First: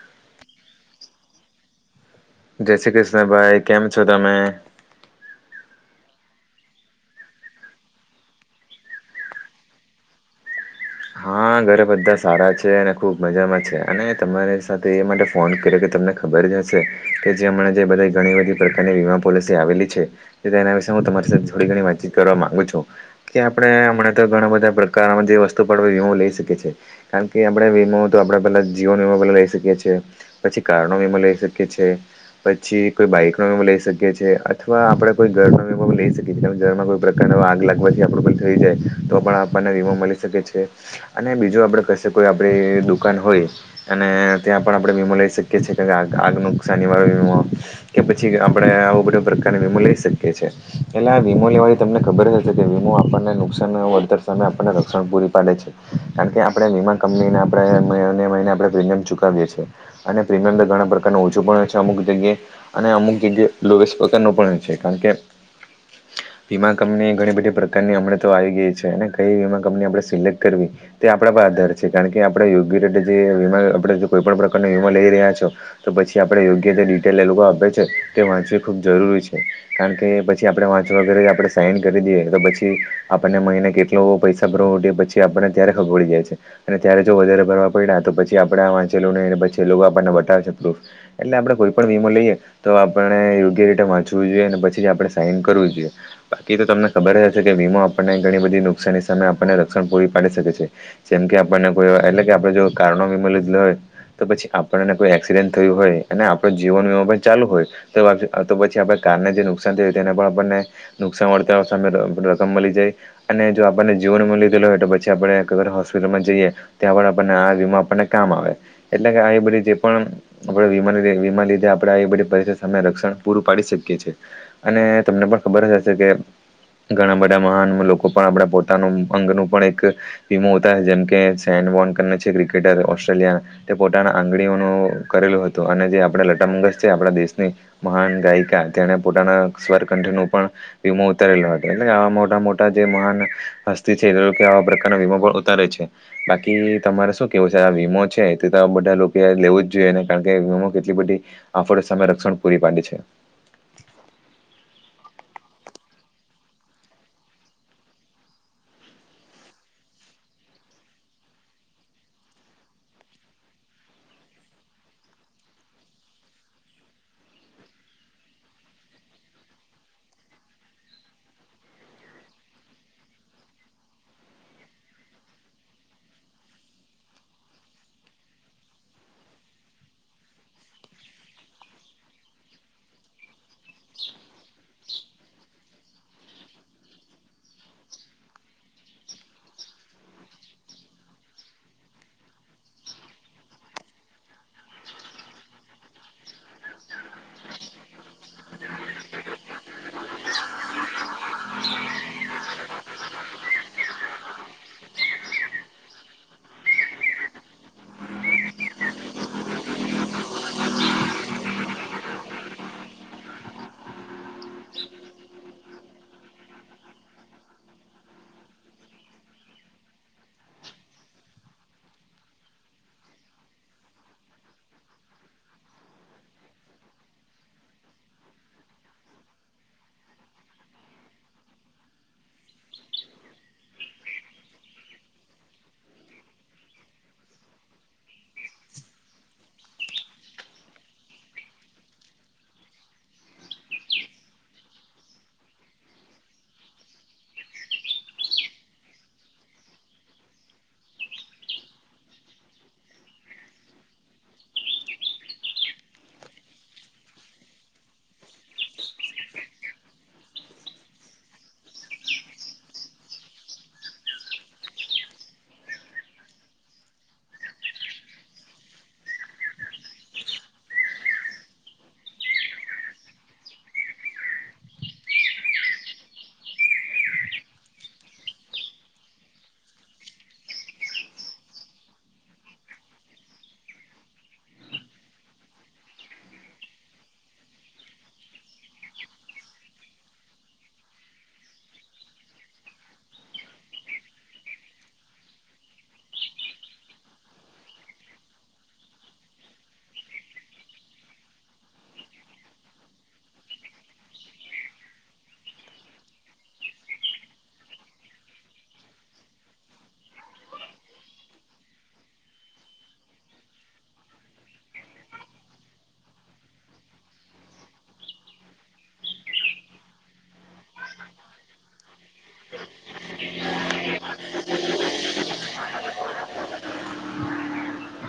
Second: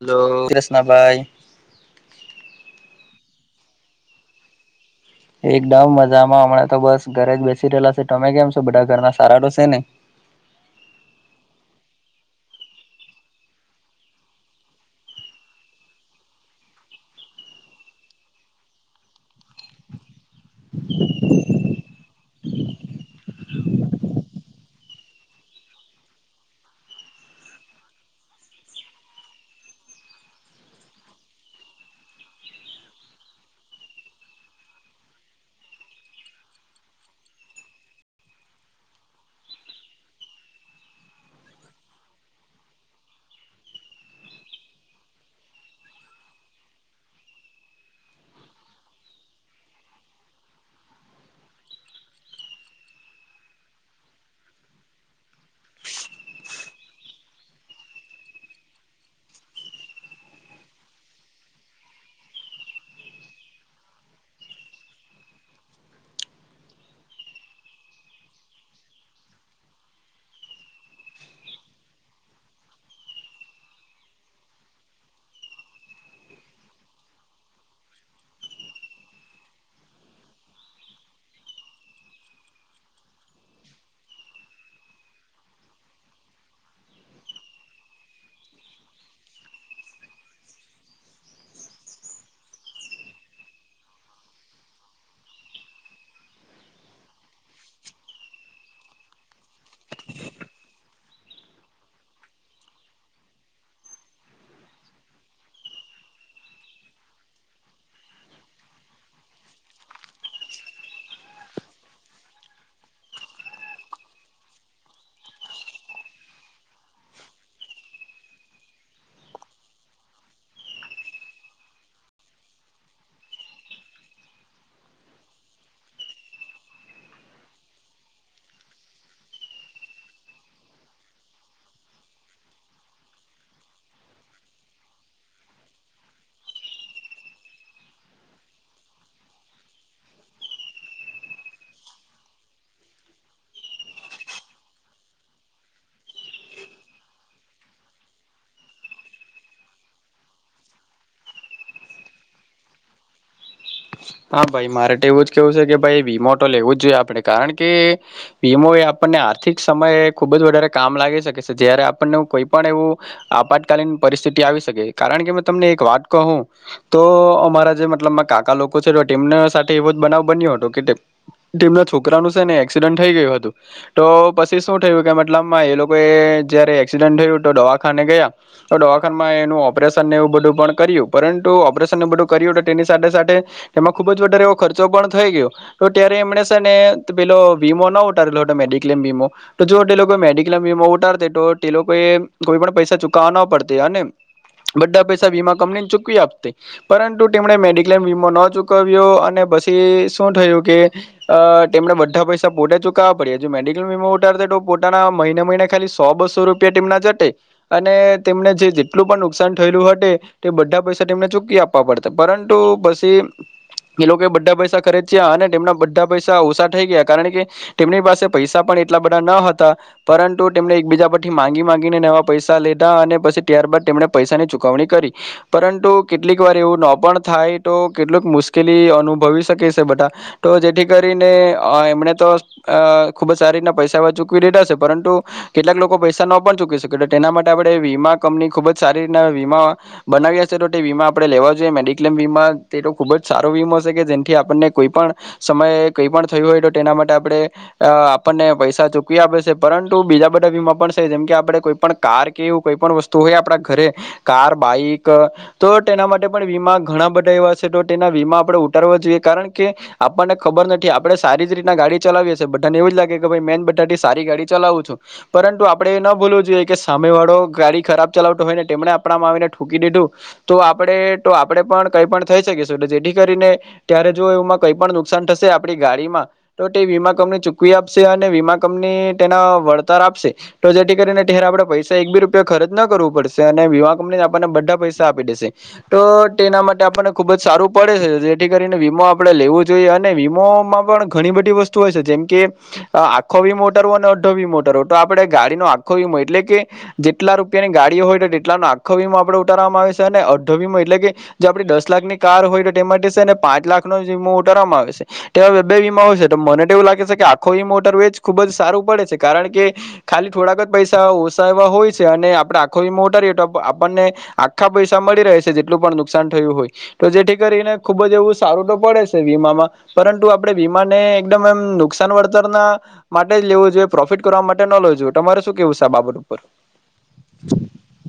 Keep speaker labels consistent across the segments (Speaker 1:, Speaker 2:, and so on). Speaker 1: Hello જય શ્રી કૃષ્ણ ભાઈ.
Speaker 2: જય શ્રી કૃષ્ણ ભાઈ. કેમ છો તમે?
Speaker 1: એકદમ મજામાં હમણાં તો બસ ઘરે જ બેસી રહેલા છે. તમે કેમ છો બધા ઘરના સારા તો છે ને.
Speaker 2: હા! હા, ઘરે બધા સારા છે અને ખુબ મજામાં છે. અને તમારી સાથે એ માટે ફોન કર્યો કે તમને ખબર. જેમ જે બધ ઘણી બધી પ્રકારની વીમા પોલિસી આવેલી છે. તેના વિશે હું તમારી. થોડી ઘણી વાતચીત કરવા માંગુ છું કે આપડે હમણા તો ઘણા બધા પ્રકાર જે વસ્તુ હું લઈ. કારણ કે, આપણે વીમો તો આપ પેલા જીવ વીમો પલા લઈ શકીએ છીએ. પછી કારણો વીમો લઈ. શકીએ છે. પછી કોઈ બાઈકનો લઈ શકીએ છીએ. અથવા આપણે કોઈ ઘર નો લઈ શકીએ છીએ ઘરમાં કોઈ પ્રકાર. આગ લાગવાથી આપલ થઈ જાય. તો પણ આપણને વીમો મળી શકે છે. અને બીજું આપણે કશે કોઈ આપણી દુકાન હોય અને ત્યાં પણ આપણે વીમો લઈ શકીએ છીએ કે. આગ નુકશાનિ વાડો વીમો કે પછી આપડે આવું બધો પ્રકારનો વીમો લઈ શકીએ છીએ. એટલે હા વીમો લેવાથી તમને ખબર જ હશે. કે વીમો આપણને નુકસાન વળતર સામે આપણને રક્ષણ પૂરી પાડે છે. કારણ કે આપણે વીમા કંપની આપણે મહિને આપણે પ્રીમિયમ ચુકવીએ છએ. અને પ્રીમિયમ ઘણા પ્રકારનો ઓછો પણ હોય છે. અમુક જગ્યાએ અને અમુક જગ્યાએ લોએસ પ્રકાર ન પણ હોય છે. કારણ કે [inaudible] વીમા કંપની ઘણી બધી પ્રકારની હમડતો આવી ગઈ છે. અને કઈ વીમા કંપની આપણે સિલેક્ટ. કરવી તે આપણા પર આધાર છે. કારણ કે આપણે યોગ્ય રીતે જે વીમા આપણે કોઈ પણ પ્રકારનો વીમા લઈ રહ્યા છે. તો પછી આપણે યોગ્ય ડિટેલ એ લોકો આપે છે. તે વાંચવી ખૂબ જરૂરી છે. કારણ કે પછી પછી આપણે વાંચવાગ આપણે સાઈન કરી દઈએ. તો પછી આપણને મિને કેટલો પૈસા ભરવોએ પછી. આપને ત્યારે ખબડી જાય છે. અને ત્યારે જો વધારે ભરવા પડ્યા. તો પછી આપડા વાંચેલોને પછી આપણે. પ્રૂફ એટલે આપડે કોઈ પણ વીમો લઈએ તો આપણે યોગ્ય રીતે વાંચવું જોઈએ. અને પછી આપડે. સાઇન કરવું જોઈએ, બાકી તો તમને ખબર જ હશે કે વીમો આપણને ઘણી બધી નુકસાની સામે આપણને રક્ષણ પૂરી. પાડી શકે છે જેમ કે આપણને કોઈ એટલે કે આપડે જો કારનો વીમો લીધલો હોય તો પછી આપણને કોઈ એક્સિડેન્ટ થયું હોય, અને આપણ જીવન વીમો પણ ચાલુ હોય તો તો પછી આપ કારને જે નુકસાન થયું હોય તેને પણ આપણને નુકસાન વળતર સામે રકમ મલી જાય, અને જો આપણને વીમો તે મલી રેલો હોય તો પ છી આપણે કોઈવાર હોસ્પિટલમાં જઈએ, ત્યાં પણ આપણને આ વીમો આપણને કામ આવે, એટલે કે આ એ બધી જે પણ આપડે વીમાના લીધે વીમાના લીધે આપણે આવી બધી પરિસ્થિત સામે રક્ષણ પૂરું પાડી શકીએ છે અને તમને પણ ખબર જ હશે કે ઘણા બધા મહાન લોકો પણ આપણા પોતાનું અંગનું પણ એક [unintelligible] જેમ કે શેનવોન કરને છે ક્રિકેટર ઓસ્ટ્રેલિયા, તે પોતાના આંગળીઓનો કરેલું હતું. અને જે આપણે લટા મંગેશ છે, આપણા દેશની મહાન ગાયિકા તેણે પોતાના સ્વર ક ઠ નો પણ વીમો ઉતારેલો હતો એટલે આ મોટા મોટા જે મહાન હસ્તી છે તે લોકને આવા બધા વીમો પણ ઉતારે છે બાકી તમારે શું કેવું છે આ વીમો છે તે તો બધા લોકોએ લેવું જ જોઈએ. કારણ કે વીમો કેટલી બધી આફતો સામે રક્ષણ પૂરી પાડે છે.
Speaker 1: હા ભાઈ મારે તો એવું જ કેવું છે કે ભાઈ વીમો તો લેવું જ જોઈએ આપડે કારણ કે વીમો એ આપણને આ આર્થિક સમયે ખુબ જ વધારે કામ લાગી શકે સે, જયારે આપણને કોઈ પણ એવું આપાતકાલીન પરિસ્થિતિ આવી શકે કારણ કે તમને એક વાત કહું તો અમારા જે મતલબ માં કાકા લોકો છે તો તેમના સાથે એવો જ બનાવ બન્યો હતો કે તે ટીમના છોકરાનું છે ને એક્સિડન્ટ થઈ ગયું હતું તો પછી શું થયું કે મતલબમાં એ લોકો એ જયારે એક્સિડન્ટ થયું તો દવાખાને ગયા તો દવાખાનમાં એનું ઓપરેશન ને એવું બધું પણ કર્યું, પરંતુ ઓપરેશનું બધું કર્યું તો તેની સાથે સાથે એમાં ખુબ જ વધારે એવો ખર્ચો પણ થઈ ગયો તો ત્યારે એમણે સે ને પેલો વીમો ના ઉતારેલો હતો મેઈન ડી કલેમ વીમો તો જો તે લોકો મેડિક્લેમ વીમો ઉતારતે તો તે લોકો એ કોઈ પણ પૈસા ચુકવવા ના પડતે. અને બધા પૈસા વીમા કંપની જ ચૂકવી આપતે પરંતુ તેમણે મેડિક્લેમ વીમો ન ચૂક વ્યો અને પછી શું થયું કે અ તેમણે બધા પૈસા પોતે ચુકવવા પડ્યા જો મેડી કલેમ વીમો ઉતારતે તો પોતાના મહિને મહિને ખાલી સો બસો રૂપિયા તેમના જટે અને તેમણે જે જેટલું પણ નુકસાન થયેલું હટે તે બધા પૈસા તેમને ચૂકી આપવા પડતે પરંતુ પસી
Speaker 2: [inaudible]
Speaker 1: એ લોકો એ બધા પૈસા ખરીચ્યા અને તેમના બધા પૈસા ઓછા થઈ ગયા કારણ કે તેમની પાસે પૈસા પણ એટ લા બધા ન હતા પરંતુ તેમણે એકબીજા પરથી માંગી માંગીને એવા પૈસા લીધા અને પસી ત્યારબાદ તે મણે પૈસાની ચુકવણી કરી પરંતુ કેટલીક વાર એવું ન પણ થાય તો કેટલુંક મુશ્કેલી અનુભવી શકે સે બધા તો જેથી કરીને એમણે તો અ ખુબ જ સારી રીતના પૈસા એવા ચૂકવી દીધા સે પરંતુ કેટલાક લોકો પૈસા ન પણ ચૂકવી શકે તો એના માટે આપણે વી વીમા કંપની ખુબ જ સારી રીતના વીમા બનાવીયાસે તો તે વીમા આપડે લેવા જોઈએ, મેડિક્લેમ વીમા તે તો ખૂબ જ સારો વીમો સે કે જેમકે આપણને કોઈ પણ સમયે કઈ પણ થયું હોય તો તેના માટે આપળે અ આપણને પૈસા ચૂકવી આપે સે પરંતુ બીજા બધા વીમા પણ સે જેમ કે આપડે કોઈ પણ કાર કે એવું કંઈ પણ વસ્તુ હોય આપણા ઘરે કાર બાઈક તો તેના માટે પણ વીમા ઘણા બધા એવા છે એ ટો ટેના વીમા આપણે ઉતારવો જોઈએ, કારણ કે આપણને ખબર નથી આપડે સારી જ રીતના ગાડી ચલાવીએ છીએ, બટ અને એવું જ લાગે કે મે જ બધાથી સારી ગાડી ચલાવું છું પરંતુ આપડે એ ના ભૂલવું જોઈએ કે સામે વાળો ગાડી ખરાબ ચલાવતો હોય ને તેમણે આપ મા આવીને ઠોકી દીધું તો આપણે તો આપણે પણ કઈ પણ થય શકે જેથી કરીને ત્યારે જો એમાં કઈ પણ નુકસાન થશે આપણી ગાડીમાં તો તે વીમા કંપ ની ચૂકવી આપશે અને વીમા કંપની તેના વળતર આપશે તો જેથી કરીને ત્યારે આપણે પૈસા એક બી રુપિ યો ખર્ચ ના કરવું પડશે અને વીમા કંપનીને આપણને બધા પૈસા આપી દેશે તો તેના માટે આપણને ખુબ જ સારું પડે છે જેથી કરીને વીમો આપણે લેવું જોઈએ અને વીમોમાં પણ ઘણી બધી વસ્તુ હોય છે જે મ કે આખો વીમો ઉતારવો અને અડધો વીમો ઉતારવો તો આપણેે ગાડી નો આખો વીમો એટલે કે જે ટલા રૂપિયાની ગાડીઓ હોય તેટલા નો આખો વીમો આપડે ઉતારવામાં આવે સે અને અડધો વીમો એટલે કે જે આપણે દસ લાખ ની કાર હોય તો તે માટે સે ને પાંચ લાખનો જ વીમો ઉતારવામાં આવે સે તેવા બે બે વીમા હોય સે તો મને તો એવું લાગે સે કે આખો વીમો ઉતારવો એજ ખુબ જ સારું પડે છે કારણ કે ખાલી થોડાક જ પૈસા ઓસા એવા હોય અને આપડે આખો વીમો ઉતારીએ તો આપણને આખા પૈસા મળી રહે છે જેટલું પણ નુકસાન થયું હોય. તો જેથી કરીને ખુબ જ એવું સારું તો પડે છે વીમામાં પરંતુ આપડે વીમાને એકદમ એમ નુકસા ન વળતર ના માટે જ લેવું જોઈએ પ્રોફિટ કરવા માટે ન લેવું જોઈએ તમારે શું કેવું સે આ બાબત ઉપર.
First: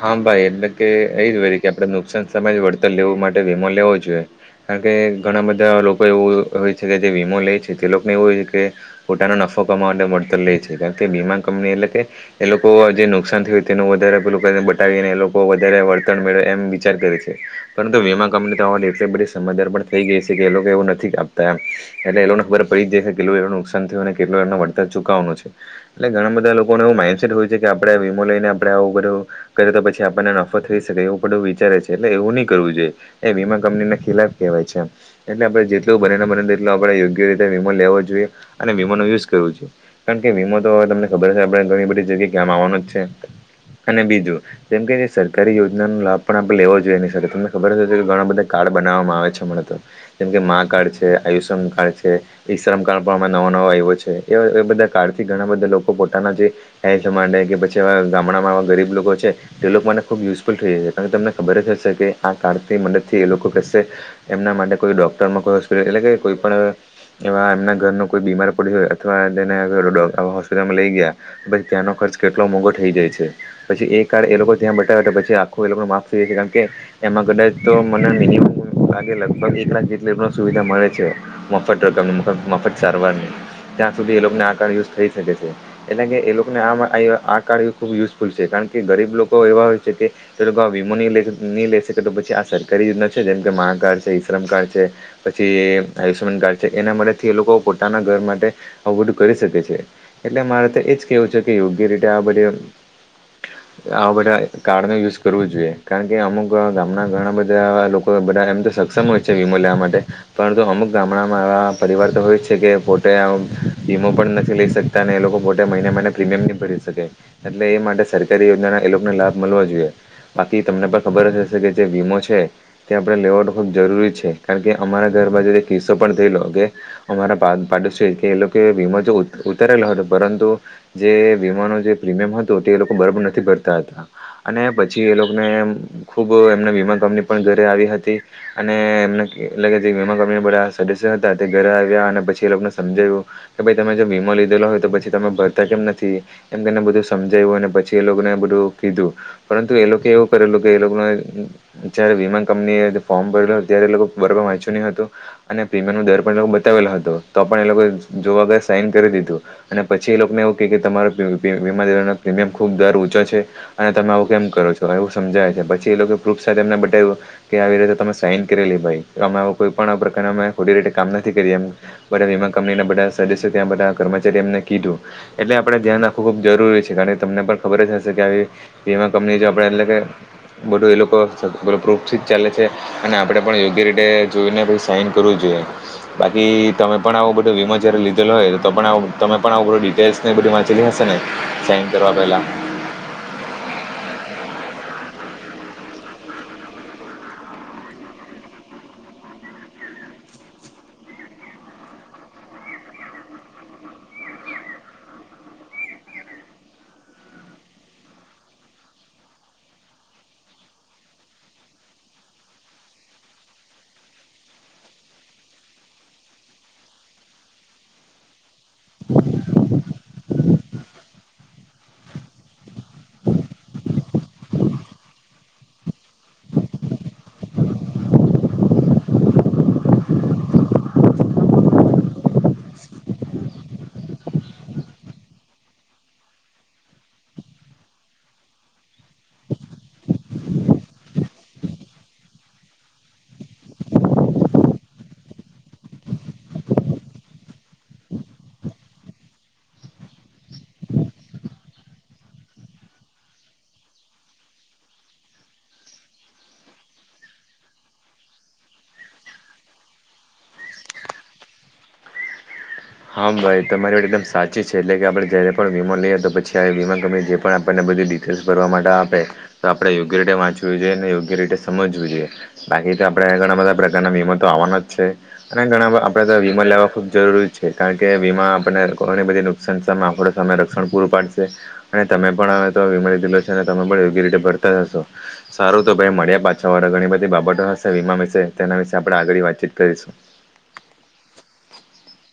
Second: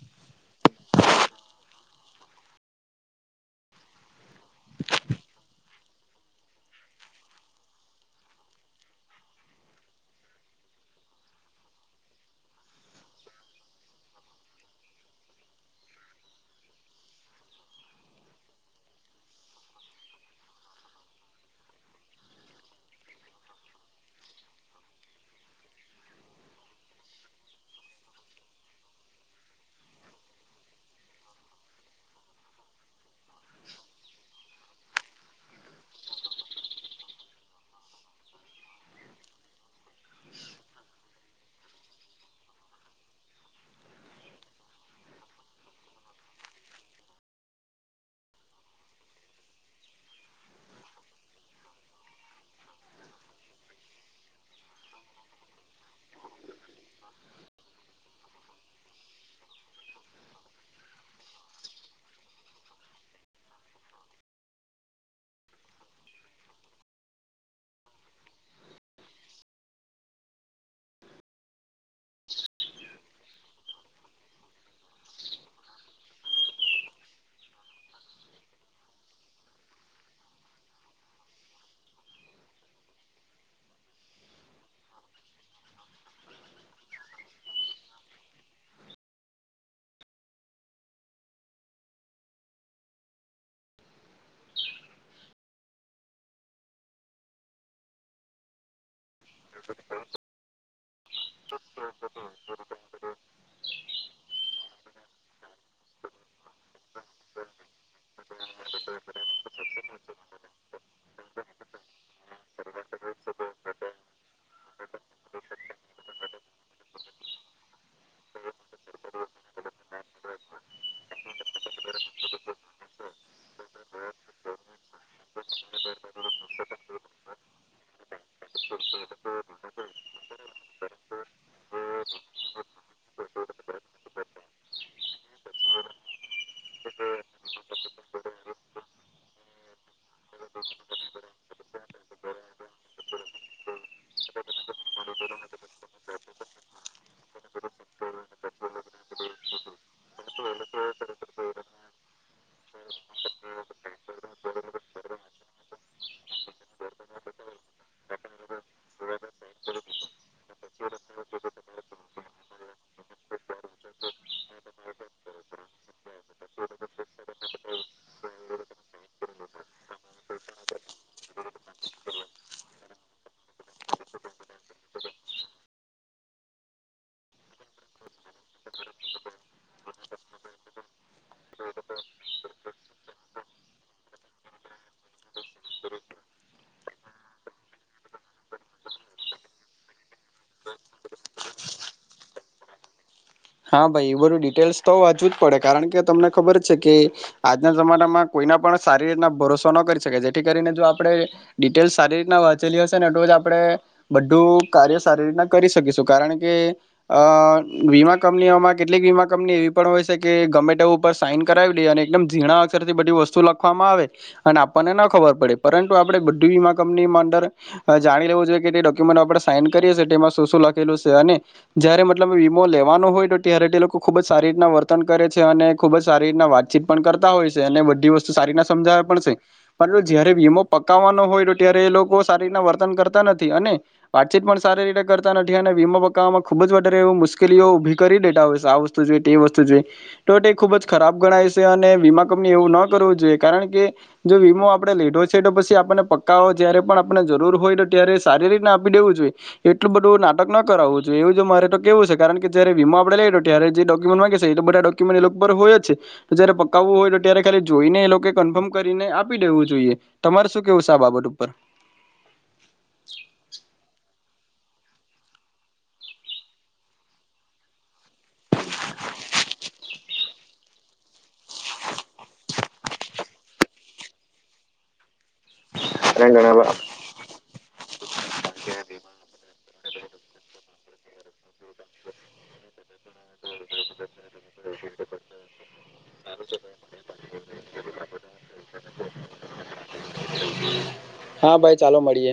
Speaker 2: હા ભાઈ, એટલે કે એજ વરી કેવ આપ નુકસાન સમય જ વળતર લેવું માટે વીમો લેવો જોયે, કારણ કે ઘણા બધા લો કો એવુ હોય છે કે જે વીમો લે છે, તે લોકને એવું હોય છે કે પોતાનો નફો કમાવા માટે મળત લે છે કારણ કે વીમા કંપની એટલે કે એ લોકો જે નુકસાન થયુ તેનું વધા રે પેલું કરીને બતાવીને એ લોકો વધારે વળતણ મેળ એમ વિચાર કરે છે, પરંતુ વીમા કંપની [unintelligible] [unintelligible] બધી સમજદાર પણ થઈ ગઈ છે કે એ લોકો એવું નથી કાપતા એમ, એટલે એ લોકને ખબર પડી જાય કે કેલૂ નુક સાન થયું ને કેટલું એનું વળતર ચુકવાનું છે, એટલે ઘણા બધા લોકોને એવું માન્ડસેટ હોય છે કે આપ વીમો લઇને આપડે આવું બધું કરીએ તો પછી આપને નફો થઈ શકે, એવું બધું વિચારે છે એટલે એવું ની કરવું જોયે. એ વમા કંપ ની ને ખિલાફ કેહવાય છે એમ, એટલે આપડે જેટલું બને [unintelligible] બનેટ આપણે યોગ્ય રીતે વીમો લેવો જોયે. અને વીમો નો યુઝ કરવું જોય. કાણ કે વીમો તો હવે તમને ખબર છે આપડે ઘણી બધી જગ્યાએ ક્યામ આવવાનું જ છે. અને બીજું, જેમ કે જે સરકારી યોજનાનું લાભ પણ આપણે લેવો જોયે એની સાથે, તમને ખબર કે ઘણા બધા કાગ ર્ડ બનાવામાં આવે છે હમડા તો, જેમ કે મા કાર્ડ છે, આયુષન કાર્ડ છે, ઈશ્રમ કાર્ડ પણ નવો નવો આયવો છે, એ એ બધા કાર્ડ થી ઘણા બધા લોકો પોતાના જે હેલ્થ માટે કે પછી ગા ગામમાંવા ગરીબ લોકો છે તે લોક માટે ખૂબ યુઝફુલ થઈ [unintelligible] કાણ તમને ખબર જ હશે કે આ કાર્ડથી મદદથી [unintelligible] એ લોકો કેશે એમના માટે કોઈ ડોક્ટરમાં કોઈ હોસ્પિટલ એટલે કે કોઈ પણ એ એવા એમના ઘરનું કોઈ બીમાર પડ્યું હોય અથવા તેને અગર ડો અ હોસ્પિટલમાં લઈ ગ્યા, પછી ત્યાંનો ખર્ચ કેટલો મોંઘો થઈ જાય છે, પછી એ કાર્ડ એ લોકો ત્યાં બતાવે તો પછી આખું એ લોકોનું માફ થઈ છે કાણ કે એમાં કદાચ તો મને [inaudible] લગભગ એક લાખ જેટલી એ લોક ને સુવિધા મળે છે, મફત રકમ મફત સારવારની. ત્યાં સુધી એ લોકને આ કાર્ડ યુઝ થઈ શકે છે, એટલે કે એ લોકોને [unintelligible] આ કાર્ડ ખૂબ યુઝફુલ છે કાર રણ કે ગરીબ લોકો એવા હોય છે કે તે લોકો વીમો નઈ લ ની લઈ શકે તો પછી આ સરકારી યોજના છે જેમ કે મા મા કાર્ડ છે, ઈશ્રમ કાર્ડ છે, પછી આયુષ્યમાન કાર્ડ છે એના મદદથી એ લોકો પોતાના ઘર માટે આવું બધું કરી શકે છે. એટલે મારે તો એ જ કેહવું છે કે યોગ્ય રીતે આ બધી આમ આવા બધા કાર્ડ નુ યુઝ કરવું જોઈએ કારણ કે અમુક અ ગામના ઘણા બધા લોકો બધાં એમ તો સક્ષમ હોય છે વીમો લેવા માટે, પરંતુ અમુક ગામડામાં પરિવાર તો હોય છે કે પોતે આમ વીમો પણ નથી લઈ શકતા ને એ લોકો પોતે મહિને મહિને પ્રીમિયમ ની ભરી સકે એટલે એ માટે સરકારી યોજનાના એ લોકોને લાભ મલવો જોયે બાકી તમને પણ ખબર જ હશે કે જે વીમો છે, તે આપણે લેવા ખૂબ જરૂરી છે કાણ કે અમારા ઘ ર બાજુ એક કિસ્સો પણ થઈલો કે અમારા પા પાડોશીએ કે એ લોકોએ વીમા જો ઉ ઉતારેલો હતો પરંતુ જે વીમાનો જે પ્રીમિયમ હતું તે એ લોકો બરાબર નથી ભરતા હતા અને પછી એ લોકને ખુબ એમને વીમા ભ [unintelligible] પન ઘરે આવી હતી અને એમને [unintelligible] [unintelligible] બધા સદસ્ય હતા તે ઘરે આવ્યા ને પછી એ લોકને સમજાવ્યું, કે ભાઈ તમે જો વીમો લીધેલો હોય તો પછી તમે ભરતા કેમ નથી? એમ તેને બધું સમજાઇવુ ને પછી એ લોકોને બધું કીધું. પરંતુ એ લોકો એવું કરેલું કે એ લોકો જ્યારે વીમાન કંપની એ ફોર્મ ભરેલું, ત્યારે એ લોકો બરોબર વાચ્યું ની હતું અને પ્રીમિયમલ નો દર પન [unintelligible] [unintelligible] હતો તો પણ એ લોકો જોવા બે સાઈન કરી દીધું અને પછી એ લોકોન એવું કેય તમારો પી પી વિમા દેવાના પ્રીમિયમ ખુબ દર ઉંચો છે અને તમે આવું કેમ કરો છો એવું સમજાય છે, પછી એ લોકોએ પ્રૂફ સાથે [unintelligible] બટાયું કે આવી રીતે તમે સાઈન કરેલી ભાઈ, અમે કોઈ પણ પ્રકાર અમે ખોટી રીતે કામ ન થી કરીયા એમ બધા વીમા કંપની બધા સદસ્યો ત્યા બધા કર્મચારી એમને કીધું, એટલે આપણે ધ્યાન રાખવું ખૂબ જરૂરી છે કાણકે તમને પણ ખબર જ હશે કે આવી વીમા કંપની જો આપણે એટલે કે બધું એ લોકો બધા પ્રૂફથી જ ચાલે છે અને આપણે પણ યોગ્ય રીતે જોઈને પછી સાઈન કરવું જોઈએ. બાકી તમે પણ આવો બધો વીમો જ્યારે લીધેલો હોય, તો પણ આવ તમે પણ આવું બધું ડિટેલ્સ ને બધી વાચેલી હશે ને, સાઇન કરવા પહેલા?
Speaker 1: હા ભાઈ એ બધું ડિટેલ્સ તો વાંજવું જ પડે કારણ કે તમને ખબર જ છે કે આજના જમાનામાં કોઈ ના પણ સારી રીતના ભરોસો ન કરી શકે, જેથી કરીને જો આપણેે ડિટેલ્સ સારી રીતના વાંચેલી હશે ને તોજ આ પડે બધું કાર્ય સારી રીતના કરી શકીશું કારણ કે, અ વીમા કંપનીઓમાં કેટલીક વીમા કંપની એવી પણ હોય છે કે ગમે ટેવ ઉપર સાઈન કરાવી લેય અને એકદમ ઝીણા અક્ષરથી બધી વ સ્તુ લખવામાં આવે અને આપણને ન ખબર પડે, પરંતુ આપણે બધિ વમા કંપનીમાં અંદર જા જાણી લેવું જોઈએ કે તે [unintelligible] સાઈન કરીએ છે તેમાં શું શું લખેલું છે અને જય મતલબ વીમો લે લેવાનો હોય તો ત્યારે ટે લોકો ખુબ જ સારી રીતના વર્તન કરે છે, અને ખુબ જ સારી રીતના વાતચીત પણ કરતા હોય છે, અને બધી વસ્તુ સારીતના સમજાવે પડશે પર જયારે વીમો પકાવવાનો હોય તો ત્યારે એ લોકો સારી રીતના વર્ત કરતા નથી અને વાતચીત પણ સારી રીતે કરતા નથી અને વીમા પકાવવામાં ખુબ જ વધારે એ મુશ્કેલીઓ ઉભી કરી દેતા હોય છે, આ વસ્તુ જોઈ તે વસ્તુ જોઈ તો એ ખુબ જ ખરાબ ગણાય છે, અને વીમા કંપની એવું ન કરવો જોઈએ કારણ કે જો વીમો આપડે લીધો છે, તો પછી આપને પક્કાઓ જયારે પણ આપને જરૂર હોય ત્યારે શારીરિક ના આપી દેવું જોઈએ એટલું બધું નાટક ન કરાવવું જોઈએ એવું જો મારે તો કેવું છે, કારણ કે જ્યારે વીમા આપણે લઈએ તો ત્યારે જે ડો્યુમેન્ટ માગે છે, એ તો બધા ડોક્યુમેન્ટ એ લોકો પર હોય જ તો જયારે પકાવવું હોય તો ત્યારે ખા લી જોઈને એ લોકો કન્ફર્મ કરીને આપી દેવું જોઈએ તમારે શું કેવું છે, આ બાબત ઉપર
Speaker 2: હા ભાઈ તમારી વાત એકદમ સા ચી છે, એટલે કે આપણે જયારે પણ વીમો લઈએ તો પછી આવી વીમા કંપની જે પણ આપણને બધી ડિટેલ્સ ભરવા માટે આપે તો આપડે યોગ્ય રીતે વાંચવવી જોઈએ ને યોગ્ય રીતે સમજવું જોઈએ બાકી તો આપડે ઘણા બધા પ્રકારના વીમ તો આવાના જ છે, અને ઘણા બ આપડે તો વીમા લેવા ખુબ જરૂરી છે કારણ કે વીમા આપણને ધણી બધી નુકસાન સામે આપડો સામે રક્ષણ પૂરું પાડ શે અને તમે પણ અવે ત વીમો લોધીલો છે, તમે પણ યોગ્ય રીતે ભરતા હશો સારું તો ભાઈ મળ્યે પાછા હવે ત ણી બધી બાબતો હશે વીમા વિશે તેના વિશે આપણે આગળ વાતચીત કરીશું.
Speaker 1: હા ભાઈ ચાલો મળીએ